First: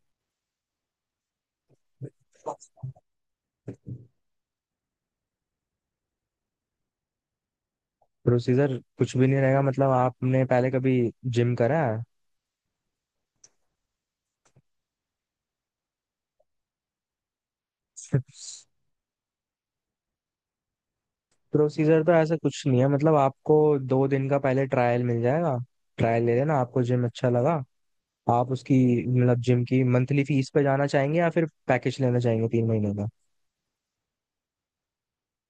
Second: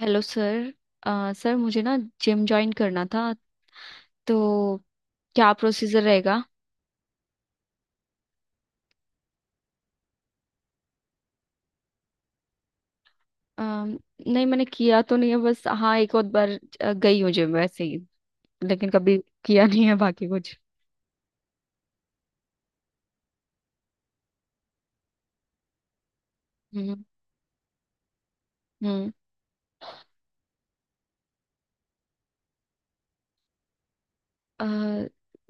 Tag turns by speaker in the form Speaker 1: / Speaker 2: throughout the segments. Speaker 1: Hello sir. Sir मुझे ना gym join करना था, तो क्या प्रोसीजर रहेगा?
Speaker 2: प्रोसीजर कुछ भी नहीं रहेगा। मतलब आपने पहले कभी जिम करा है?
Speaker 1: अम, नहीं, मैंने किया तो नहीं है, बस हाँ, एक और बार गई हूँ जिम वैसे ही। लेकिन कभी किया नहीं है बाकी कुछ।
Speaker 2: प्रोसीजर तो ऐसा कुछ नहीं है। मतलब आपको 2 दिन का पहले ट्रायल मिल जाएगा। ट्रायल ले लेना, आपको जिम
Speaker 1: हम्म।
Speaker 2: अच्छा लगा आप उसकी
Speaker 1: हम्म।
Speaker 2: मतलब जिम की मंथली फीस पे जाना चाहेंगे या फिर पैकेज लेना चाहेंगे 3 महीने का।
Speaker 1: अ,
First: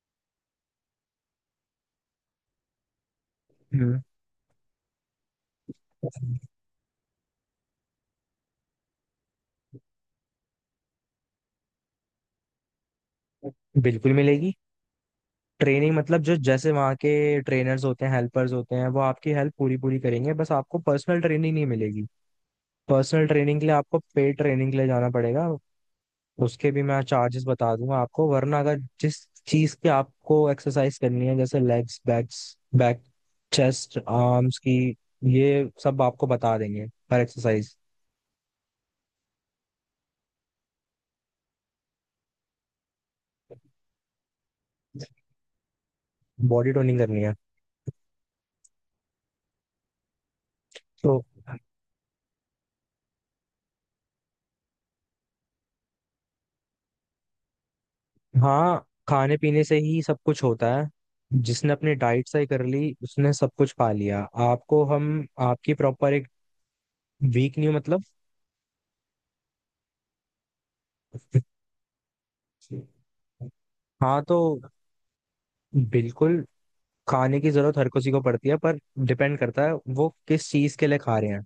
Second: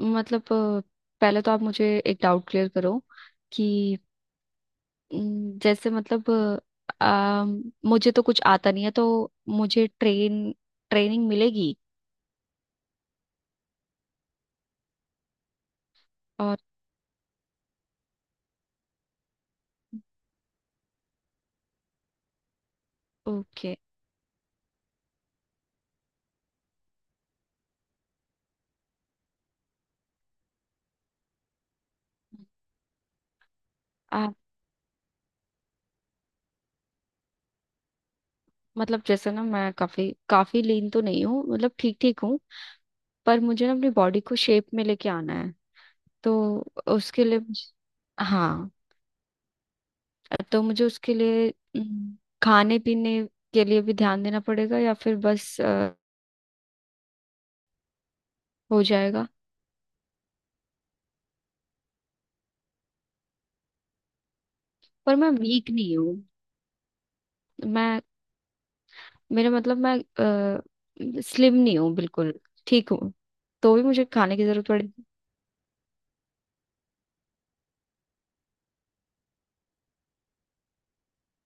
Speaker 1: मतलब पहले तो आप मुझे एक डाउट क्लियर करो
Speaker 2: हम्म।
Speaker 1: कि न, जैसे मतलब अम, मुझे तो कुछ आता नहीं है, तो मुझे ट्रेनिंग मिलेगी?
Speaker 2: बिल्कुल मिलेगी। ट्रेनिंग मतलब जो
Speaker 1: और
Speaker 2: जैसे वहाँ के ट्रेनर्स होते हैं, हेल्पर्स होते हैं, वो आपकी हेल्प पूरी पूरी करेंगे, बस आपको पर्सनल ट्रेनिंग नहीं मिलेगी। पर्सनल ट्रेनिंग के
Speaker 1: ओके।
Speaker 2: लिए आपको पेड ट्रेनिंग के लिए जाना पड़ेगा। उसके भी मैं चार्जेस बता दूंगा आपको, वरना अगर जिस चीज की आपको एक्सरसाइज करनी है जैसे legs backs back chest arms की, ये सब आपको बता देंगे हर एक्सरसाइज।
Speaker 1: मतलब जैसे ना, मैं काफी काफी लीन तो नहीं हूँ, मतलब ठीक ठीक हूँ। पर मुझे ना अपनी बॉडी को शेप में लेके आना है, तो
Speaker 2: बॉडी टोनिंग करनी
Speaker 1: उसके
Speaker 2: है
Speaker 1: लिए हाँ, तो मुझे उसके
Speaker 2: तो?
Speaker 1: लिए हम्म, खाने पीने के लिए भी ध्यान देना पड़ेगा, या फिर बस हो
Speaker 2: हाँ,
Speaker 1: जाएगा?
Speaker 2: खाने पीने से ही सब कुछ होता है। जिसने अपनी डाइट सही कर ली उसने सब कुछ पा लिया। आपको
Speaker 1: पर
Speaker 2: हम
Speaker 1: मैं वीक
Speaker 2: आपकी
Speaker 1: नहीं
Speaker 2: प्रॉपर
Speaker 1: हूँ।
Speaker 2: एक वीक नहीं
Speaker 1: मैं
Speaker 2: मतलब?
Speaker 1: मेरा मतलब, मैं स्लिम नहीं हूँ बिल्कुल, ठीक हूँ। तो भी मुझे
Speaker 2: हाँ तो
Speaker 1: खाने की जरूरत पड़ेगी?
Speaker 2: बिल्कुल। खाने की जरूरत हर किसी को पड़ती है, पर डिपेंड करता है वो किस चीज के लिए खा रहे हैं।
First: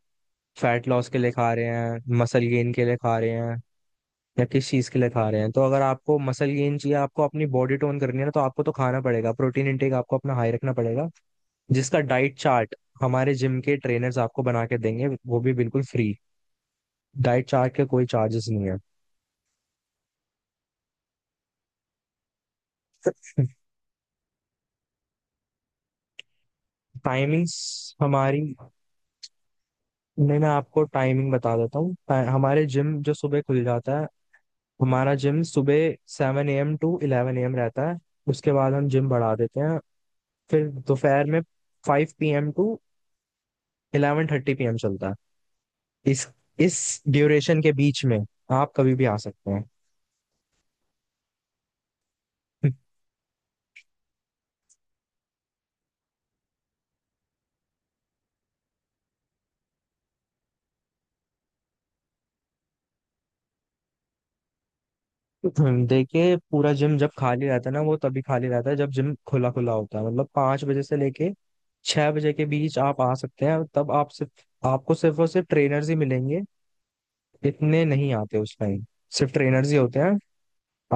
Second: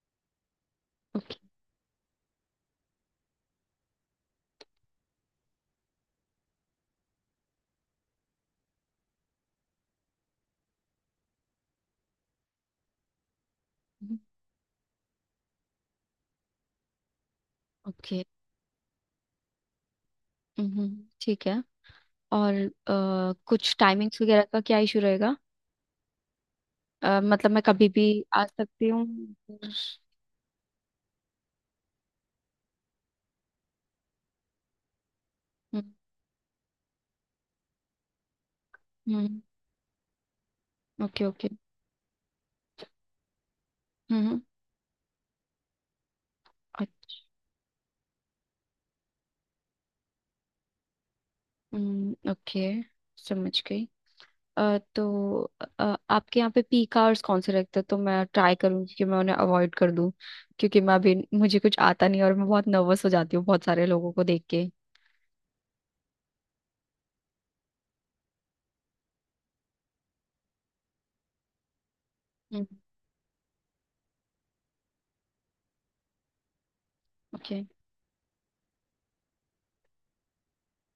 Speaker 2: फैट लॉस के लिए
Speaker 1: ओके।
Speaker 2: खा रहे हैं, मसल गेन के लिए खा रहे हैं, या किस चीज के लिए खा रहे हैं। तो अगर आपको मसल गेन चाहिए, आपको अपनी बॉडी टोन करनी है ना, तो आपको तो खाना पड़ेगा, प्रोटीन इंटेक आपको अपना हाई रखना पड़ेगा। जिसका डाइट चार्ट हमारे जिम के ट्रेनर्स आपको बना के देंगे, वो भी बिल्कुल फ्री, डाइट चार्ट के कोई
Speaker 1: ओके।
Speaker 2: चार्जेस नहीं है।
Speaker 1: ठीक है। और कुछ टाइमिंग्स वगैरह का क्या इशू रहेगा? मतलब
Speaker 2: टाइमिंग्स
Speaker 1: मैं कभी भी
Speaker 2: हमारी,
Speaker 1: आ सकती हूँ। हम्म।
Speaker 2: नहीं मैं आपको टाइमिंग बता देता हूँ हमारे जिम जो सुबह खुल जाता है। हमारा जिम सुबह 7 a.m. To 11 a.m. रहता है। उसके बाद हम जिम बढ़ा
Speaker 1: हम्म,
Speaker 2: देते हैं, फिर दोपहर
Speaker 1: ओके।
Speaker 2: में
Speaker 1: okay.
Speaker 2: 5 p.m. To eleven
Speaker 1: hmm.
Speaker 2: Thirty p m चलता है। इस इस ड्यूरेशन के बीच में आप कभी भी आ सकते हैं।
Speaker 1: हम्म। ओके। समझ गई। तो आपके यहाँ पे पीक आवर्स कौन से रहते हैं, तो मैं ट्राई करूंगी कि मैं उन्हें अवॉइड कर दूं। क्योंकि मैं अभी, मुझे कुछ आता नहीं, और मैं बहुत नर्वस हो जाती हूँ बहुत सारे लोगों को देख के।
Speaker 2: देखिए पूरा जिम जब खाली रहता है ना, वो तभी खाली रहता है जब जिम खुला खुला होता है। मतलब 5 बजे से लेके 6 बजे के
Speaker 1: हम्म।
Speaker 2: बीच आप आ सकते हैं, तब आप सिर्फ आपको सिर्फ और सिर्फ ट्रेनर्स ही मिलेंगे।
Speaker 1: ओके।
Speaker 2: इतने नहीं आते उस टाइम, सिर्फ ट्रेनर्स ही होते हैं।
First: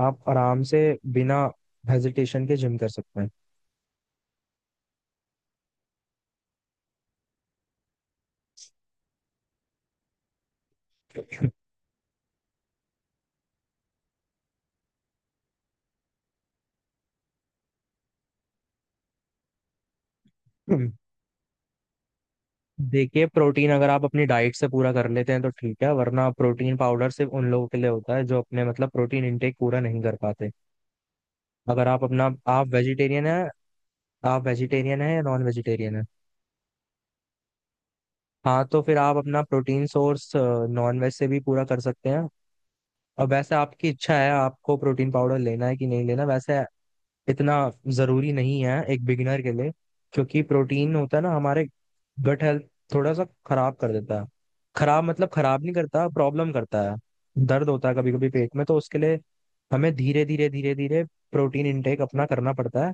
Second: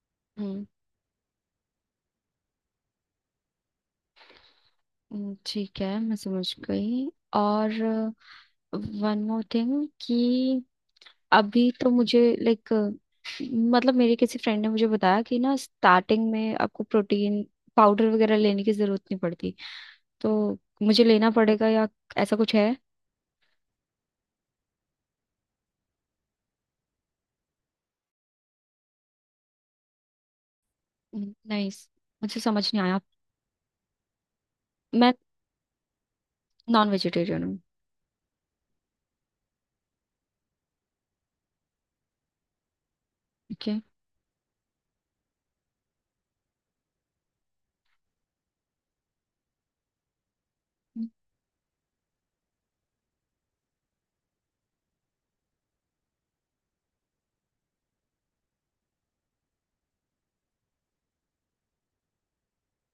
Speaker 2: आप आराम
Speaker 1: हम्म।
Speaker 2: से बिना हेजिटेशन के जिम कर सकते हैं।
Speaker 1: ठीक है, मैं समझ गई। और वन मोर थिंग कि अभी तो मुझे लाइक, मतलब मेरे किसी फ्रेंड ने मुझे बताया कि ना स्टार्टिंग में आपको प्रोटीन पाउडर वगैरह लेने की जरूरत नहीं पड़ती। तो
Speaker 2: हम्म।
Speaker 1: मुझे लेना पड़ेगा, या ऐसा कुछ है?
Speaker 2: देखिए, प्रोटीन अगर आप अपनी डाइट से पूरा कर लेते हैं तो ठीक है, वरना प्रोटीन पाउडर सिर्फ उन लोगों के लिए होता है जो अपने मतलब प्रोटीन इनटेक पूरा नहीं कर पाते।
Speaker 1: नहीं,
Speaker 2: अगर आप अपना,
Speaker 1: मुझे
Speaker 2: आप
Speaker 1: समझ नहीं आया।
Speaker 2: वेजिटेरियन है, आप वेजिटेरियन है
Speaker 1: मैं
Speaker 2: या नॉन वेजिटेरियन है?
Speaker 1: नॉन वेजिटेरियन हूँ।
Speaker 2: हाँ तो फिर आप अपना प्रोटीन सोर्स नॉन वेज से भी पूरा कर सकते हैं। और वैसे
Speaker 1: ओके।
Speaker 2: आपकी इच्छा है आपको प्रोटीन पाउडर लेना है कि नहीं लेना, वैसे इतना जरूरी नहीं है एक बिगिनर के लिए। क्योंकि प्रोटीन होता है ना हमारे गट हेल्थ थोड़ा सा खराब कर देता है, खराब मतलब खराब नहीं करता, प्रॉब्लम करता है। दर्द होता है कभी कभी पेट में, तो उसके लिए हमें धीरे धीरे धीरे धीरे प्रोटीन इनटेक अपना करना पड़ता है,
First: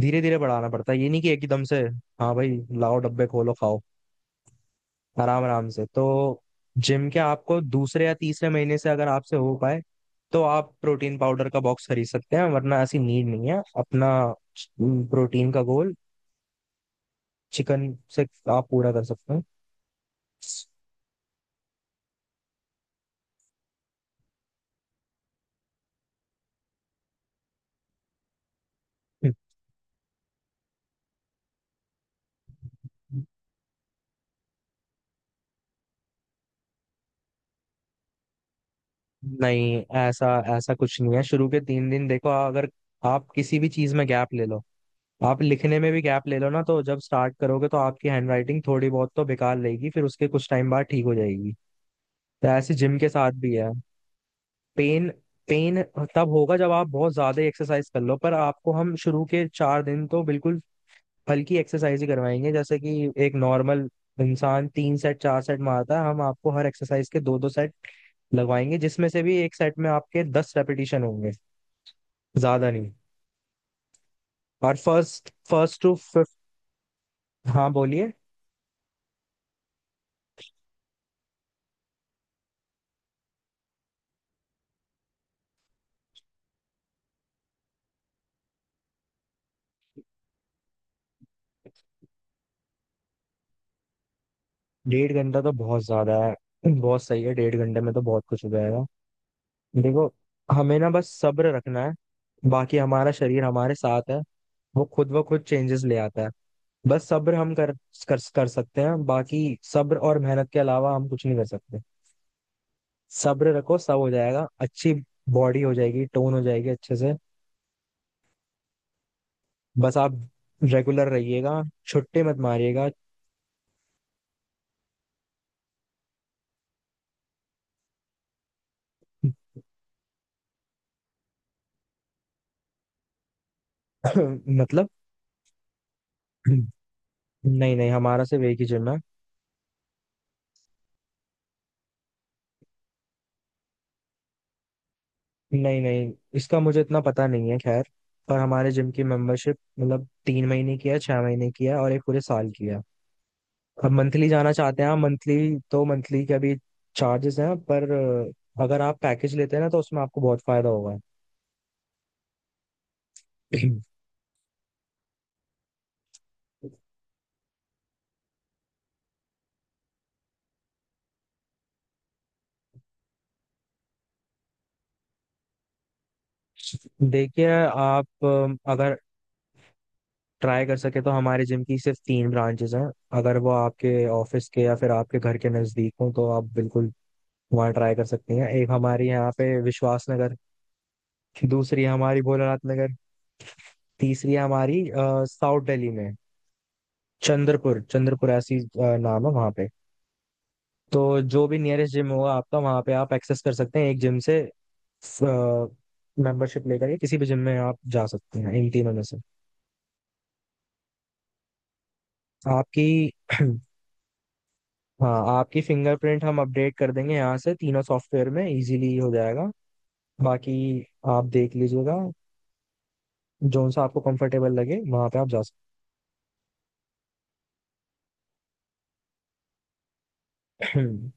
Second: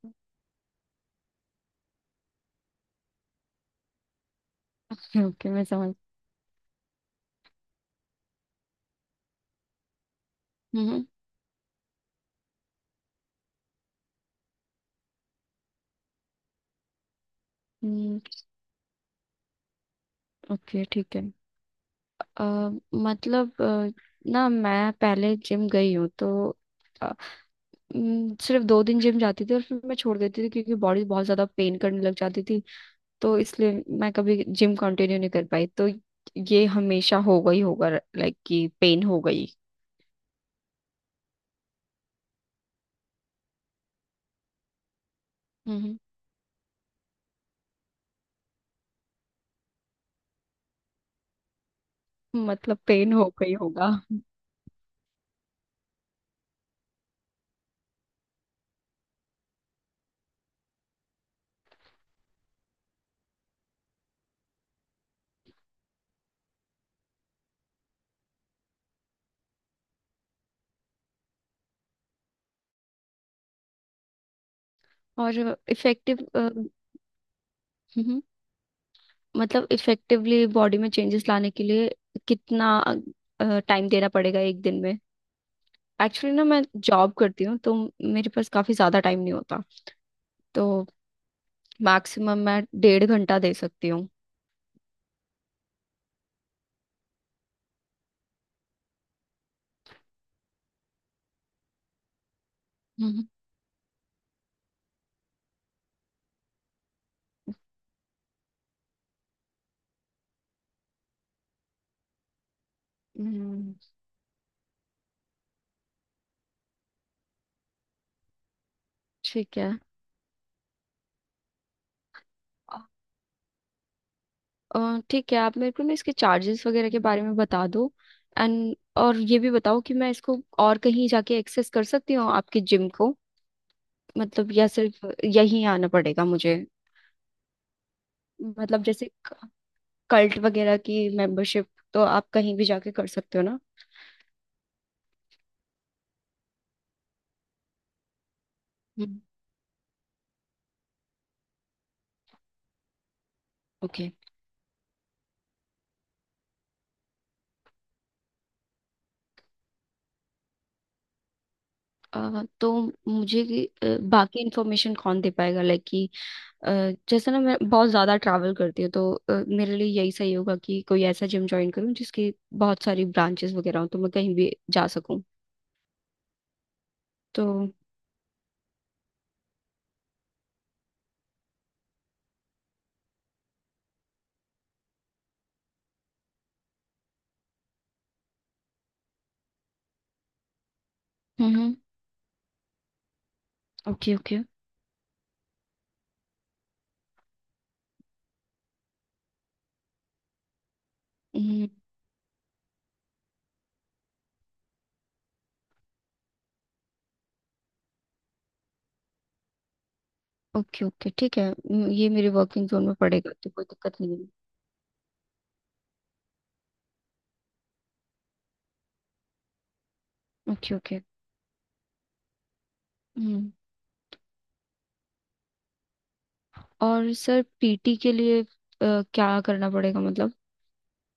Speaker 2: धीरे धीरे बढ़ाना पड़ता है, ये नहीं कि एकदम से हाँ भाई लाओ डब्बे खोलो खाओ। आराम
Speaker 1: ओके। मैं
Speaker 2: आराम से
Speaker 1: समझ
Speaker 2: तो जिम के आपको दूसरे या तीसरे महीने से, अगर आपसे हो पाए तो आप प्रोटीन पाउडर का बॉक्स खरीद सकते हैं, वरना ऐसी नीड नहीं है। अपना प्रोटीन का गोल चिकन
Speaker 1: हम्म।
Speaker 2: से आप पूरा कर सकते हैं।
Speaker 1: ओके। ठीक है। अ, मतलब ना मैं पहले जिम गई हूँ, तो अ, सिर्फ 2 दिन जिम जाती थी और फिर मैं छोड़ देती थी, क्योंकि बॉडी बहुत ज्यादा पेन करने लग जाती थी। तो इसलिए मैं कभी जिम कंटिन्यू नहीं कर पाई। तो ये हमेशा होगा ही होगा, लाइक कि पेन हो गई?
Speaker 2: नहीं, ऐसा ऐसा कुछ नहीं है। शुरू के 3 दिन देखो, अगर आप किसी भी चीज में गैप ले लो, आप लिखने में
Speaker 1: हम्म।
Speaker 2: भी गैप ले लो ना, तो जब स्टार्ट करोगे तो आपकी हैंडराइटिंग थोड़ी बहुत तो बेकार रहेगी, फिर उसके कुछ टाइम बाद ठीक हो जाएगी। तो ऐसे
Speaker 1: मतलब
Speaker 2: जिम के
Speaker 1: पेन हो
Speaker 2: साथ
Speaker 1: गई
Speaker 2: भी है।
Speaker 1: होगा।
Speaker 2: पेन पेन तब होगा जब आप बहुत ज्यादा एक्सरसाइज कर लो, पर आपको हम शुरू के 4 दिन तो बिल्कुल हल्की एक्सरसाइज ही करवाएंगे। जैसे कि एक नॉर्मल इंसान 3 सेट 4 सेट मारता है, हम आपको हर एक्सरसाइज के दो दो सेट लगवाएंगे, जिसमें से भी एक सेट में आपके 10 रेपिटेशन होंगे, ज्यादा नहीं। और फर्स्ट
Speaker 1: और
Speaker 2: फर्स्ट टू
Speaker 1: इफेक्टिव
Speaker 2: फिफ्थ। हाँ बोलिए।
Speaker 1: मतलब इफेक्टिवली बॉडी में चेंजेस लाने के लिए कितना टाइम देना पड़ेगा एक दिन में? एक्चुअली ना, मैं जॉब करती हूँ, तो मेरे पास काफी ज्यादा टाइम नहीं होता। तो मैक्सिमम मैं 1.5 घंटा दे सकती हूँ।
Speaker 2: डेढ़ घंटा तो बहुत ज्यादा है, बहुत सही है। डेढ़ घंटे में तो बहुत कुछ हो जाएगा। देखो, हमें ना बस सब्र रखना है, बाकी हमारा
Speaker 1: हम्म।
Speaker 2: शरीर हमारे साथ है, वो खुद ब खुद चेंजेस ले आता है। बस सब्र हम कर कर, कर सकते हैं। बाकी सब्र और मेहनत के अलावा हम कुछ नहीं कर सकते। सब्र
Speaker 1: हम्म,
Speaker 2: रखो सब हो जाएगा, अच्छी बॉडी हो जाएगी, टोन हो जाएगी अच्छे से।
Speaker 1: ठीक है।
Speaker 2: बस आप रेगुलर रहिएगा, छुट्टे मत मारिएगा।
Speaker 1: अ, ठीक है, आप मेरे को ना इसके चार्जेस वगैरह के बारे में बता दो। एंड और ये भी बताओ कि मैं इसको और कहीं जाके एक्सेस कर सकती हूँ आपके जिम को? मतलब या
Speaker 2: मतलब,
Speaker 1: सिर्फ यहीं आना पड़ेगा मुझे?
Speaker 2: नहीं नहीं, हमारा सिर्फ एक ही
Speaker 1: मतलब
Speaker 2: जिम है।
Speaker 1: जैसे कल्ट वगैरह की मेंबरशिप, तो आप कहीं भी जाके कर सकते हो ना।
Speaker 2: नहीं नहीं, इसका मुझे इतना पता नहीं है खैर। पर हमारे जिम की
Speaker 1: हम्म,
Speaker 2: मेंबरशिप मतलब 3 महीने की है, 6 महीने की है और एक पूरे साल की है। अब
Speaker 1: ओके।
Speaker 2: मंथली जाना चाहते हैं आप, मंथली तो मंथली के अभी चार्जेस हैं, पर अगर आप पैकेज लेते हैं ना, तो उसमें आपको बहुत फायदा होगा।
Speaker 1: तो मुझे बाकी इन्फॉर्मेशन कौन दे पाएगा? लाइक कि अ, जैसे ना, मैं बहुत ज़्यादा ट्रैवल करती हूँ, तो मेरे लिए यही सही होगा कि कोई ऐसा जिम ज्वाइन करूँ जिसकी बहुत सारी ब्रांचेस वगैरह हो, तो मैं कहीं भी जा सकूँ। तो
Speaker 2: देखिए आप, अगर ट्राई कर सके तो हमारे जिम की सिर्फ 3 ब्रांचेस हैं। अगर वो आपके ऑफिस के या फिर आपके घर के नजदीक हो तो आप बिल्कुल वहाँ ट्राई कर सकती हैं। एक हमारी यहाँ पे विश्वास नगर,
Speaker 1: हम्म।
Speaker 2: दूसरी है हमारी भोलानाथ नगर,
Speaker 1: ओके।
Speaker 2: तीसरी
Speaker 1: ओके।
Speaker 2: है हमारी साउथ दिल्ली में चंद्रपुर। चंद्रपुर ऐसी नाम है वहां पे। तो जो भी
Speaker 1: हम्म,
Speaker 2: नियरेस्ट जिम होगा आपका, वहां पे आप एक्सेस कर सकते हैं। एक जिम से मेंबरशिप लेकर के किसी भी जिम में आप जा सकते हैं इन तीनों में से।
Speaker 1: ओके। ओके, ठीक है। ये मेरे वर्किंग
Speaker 2: आपकी
Speaker 1: जोन में पड़ेगा, तो कोई दिक्कत नहीं है।
Speaker 2: हाँ, आपकी फिंगरप्रिंट हम अपडेट कर देंगे यहाँ से, तीनों सॉफ्टवेयर में इजीली हो जाएगा। बाकी
Speaker 1: ओके। ओके।
Speaker 2: आप देख लीजिएगा।
Speaker 1: हम्म।
Speaker 2: जो सा आपको कंफर्टेबल लगे वहां पे आप जा सकते
Speaker 1: और सर, पीटी के लिए क्या करना पड़ेगा, मतलब?
Speaker 2: हैं।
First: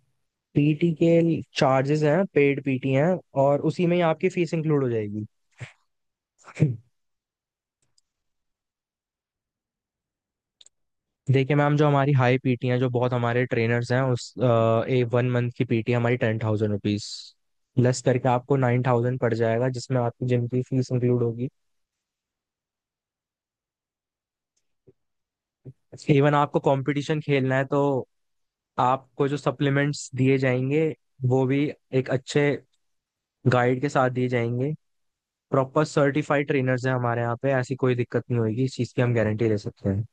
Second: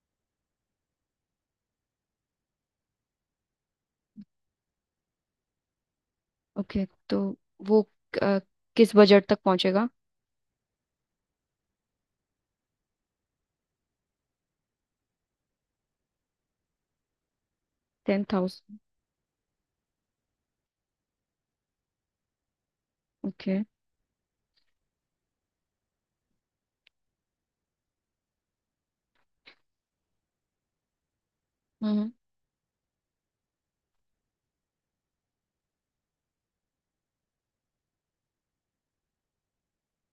Speaker 2: पीटी के चार्जेस हैं, पेड पीटी हैं और उसी में ही आपकी फीस इंक्लूड हो जाएगी।
Speaker 1: ओके, तो वो अ, किस बजट तक पहुंचेगा?
Speaker 2: देखिए मैम, जो हमारी हाई पीटी हैं जो बहुत हमारे ट्रेनर्स हैं उस ए वन मंथ की पीटी हमारी ₹10,000, लेस
Speaker 1: टेन
Speaker 2: करके आपको
Speaker 1: थाउजेंड
Speaker 2: 9,000 पड़ जाएगा, जिसमें आपकी जिम की फीस इंक्लूड होगी।
Speaker 1: ओके।
Speaker 2: इवन आपको कंपटीशन खेलना है तो आपको जो सप्लीमेंट्स दिए जाएंगे वो भी एक अच्छे गाइड के साथ दिए जाएंगे। प्रॉपर सर्टिफाइड ट्रेनर्स हैं हमारे यहाँ पे, ऐसी कोई दिक्कत नहीं होगी इस चीज़ की, हम गारंटी दे सकते हैं।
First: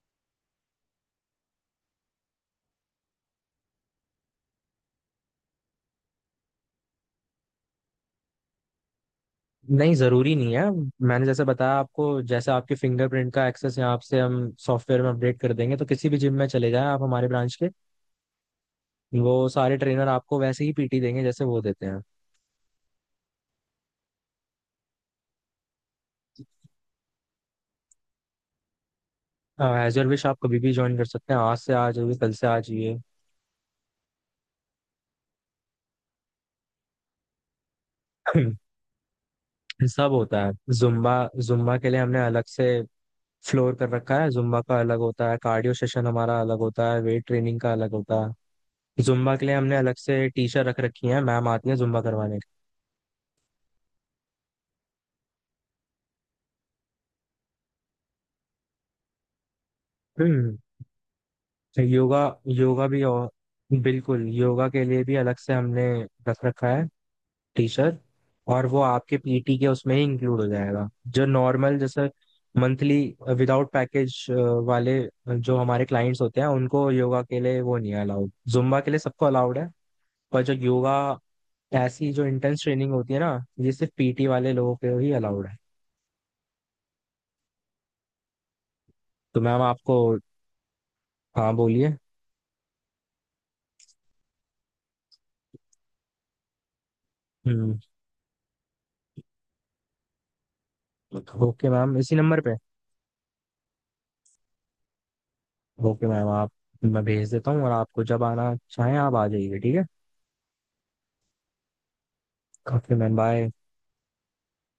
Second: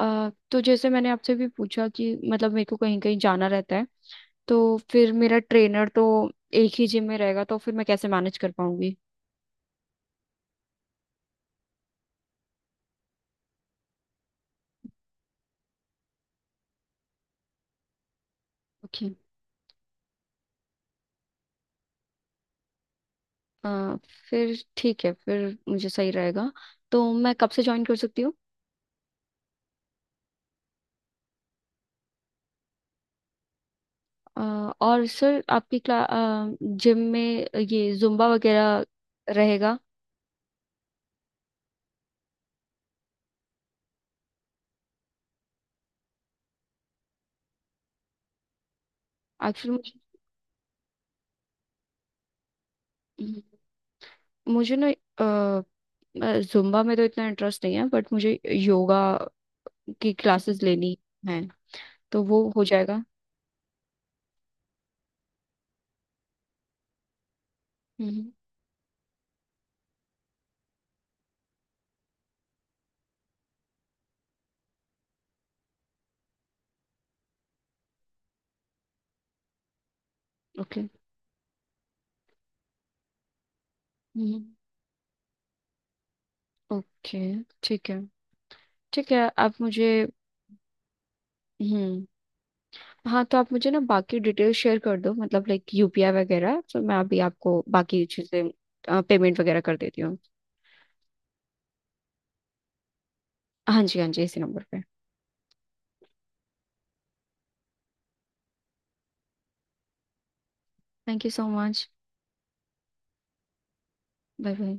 Speaker 1: तो जैसे मैंने आपसे भी पूछा कि मतलब मेरे को कहीं कहीं जाना रहता है, तो फिर मेरा ट्रेनर तो एक ही जिम में रहेगा, तो फिर मैं कैसे मैनेज कर पाऊंगी?
Speaker 2: नहीं, जरूरी नहीं है। मैंने जैसे बताया आपको, जैसे आपके फिंगरप्रिंट का एक्सेस यहाँ से हम सॉफ्टवेयर में अपडेट कर देंगे, तो किसी भी जिम में चले जाएं आप हमारे ब्रांच के,
Speaker 1: ओके।
Speaker 2: वो सारे ट्रेनर आपको वैसे ही पीटी देंगे जैसे वो देते हैं।
Speaker 1: अ, फिर ठीक है, फिर मुझे सही रहेगा। तो मैं कब से ज्वाइन कर सकती हूँ?
Speaker 2: एज योर विश, आप कभी भी ज्वाइन कर सकते हैं, आज से आ जाइए, कल से आ जाइए।
Speaker 1: अ, और सर, आपकी क्ला जिम में ये जुम्बा वगैरह रहेगा?
Speaker 2: सब होता है। जुम्बा जुम्बा के लिए हमने अलग से फ्लोर कर रखा है, जुम्बा का अलग होता है, कार्डियो सेशन हमारा अलग होता है, वेट ट्रेनिंग का अलग होता है। जुम्बा के लिए हमने
Speaker 1: एक्चुअली
Speaker 2: अलग से टीचर रख रखी है, मैम आती है जुम्बा करवाने।
Speaker 1: मुझे मुझे ना जुम्बा में तो इतना इंटरेस्ट नहीं है, बट मुझे योगा की क्लासेस लेनी है।
Speaker 2: योगा
Speaker 1: तो वो हो
Speaker 2: योगा भी,
Speaker 1: जाएगा?
Speaker 2: और बिल्कुल योगा के लिए भी अलग से हमने रख रखा है टीचर, और वो आपके पीटी के उसमें ही इंक्लूड हो जाएगा। जो नॉर्मल जैसे मंथली विदाउट पैकेज वाले जो हमारे क्लाइंट्स होते हैं उनको योगा के लिए वो नहीं है अलाउड, जुम्बा के लिए सबको अलाउड है। पर जो
Speaker 1: ओके।
Speaker 2: योगा, ऐसी जो इंटेंस ट्रेनिंग होती है ना, ये सिर्फ पीटी
Speaker 1: हम्म।
Speaker 2: वाले लोगों के ही अलाउड है।
Speaker 1: ओके, ठीक है। ठीक है,
Speaker 2: तो
Speaker 1: आप
Speaker 2: मैम
Speaker 1: मुझे...
Speaker 2: आपको, हाँ बोलिए।
Speaker 1: हम्म। हाँ, तो आप मुझे ना बाकी डिटेल शेयर कर दो, मतलब लाइक यूपीआई वगैरह, तो मैं अभी आपको
Speaker 2: हम्म।
Speaker 1: बाकी चीज़ें पेमेंट वगैरह कर देती हूँ।
Speaker 2: ओके मैम, इसी नंबर पे।
Speaker 1: हाँ जी, हाँ जी, इसी नंबर पे।
Speaker 2: ओके मैम आप, मैं भेज देता हूँ, और आपको जब आना चाहें आप आ जाइए, ठीक है।
Speaker 1: Thank you so much.
Speaker 2: Okay ma'am, bye.
Speaker 1: Bye, bye.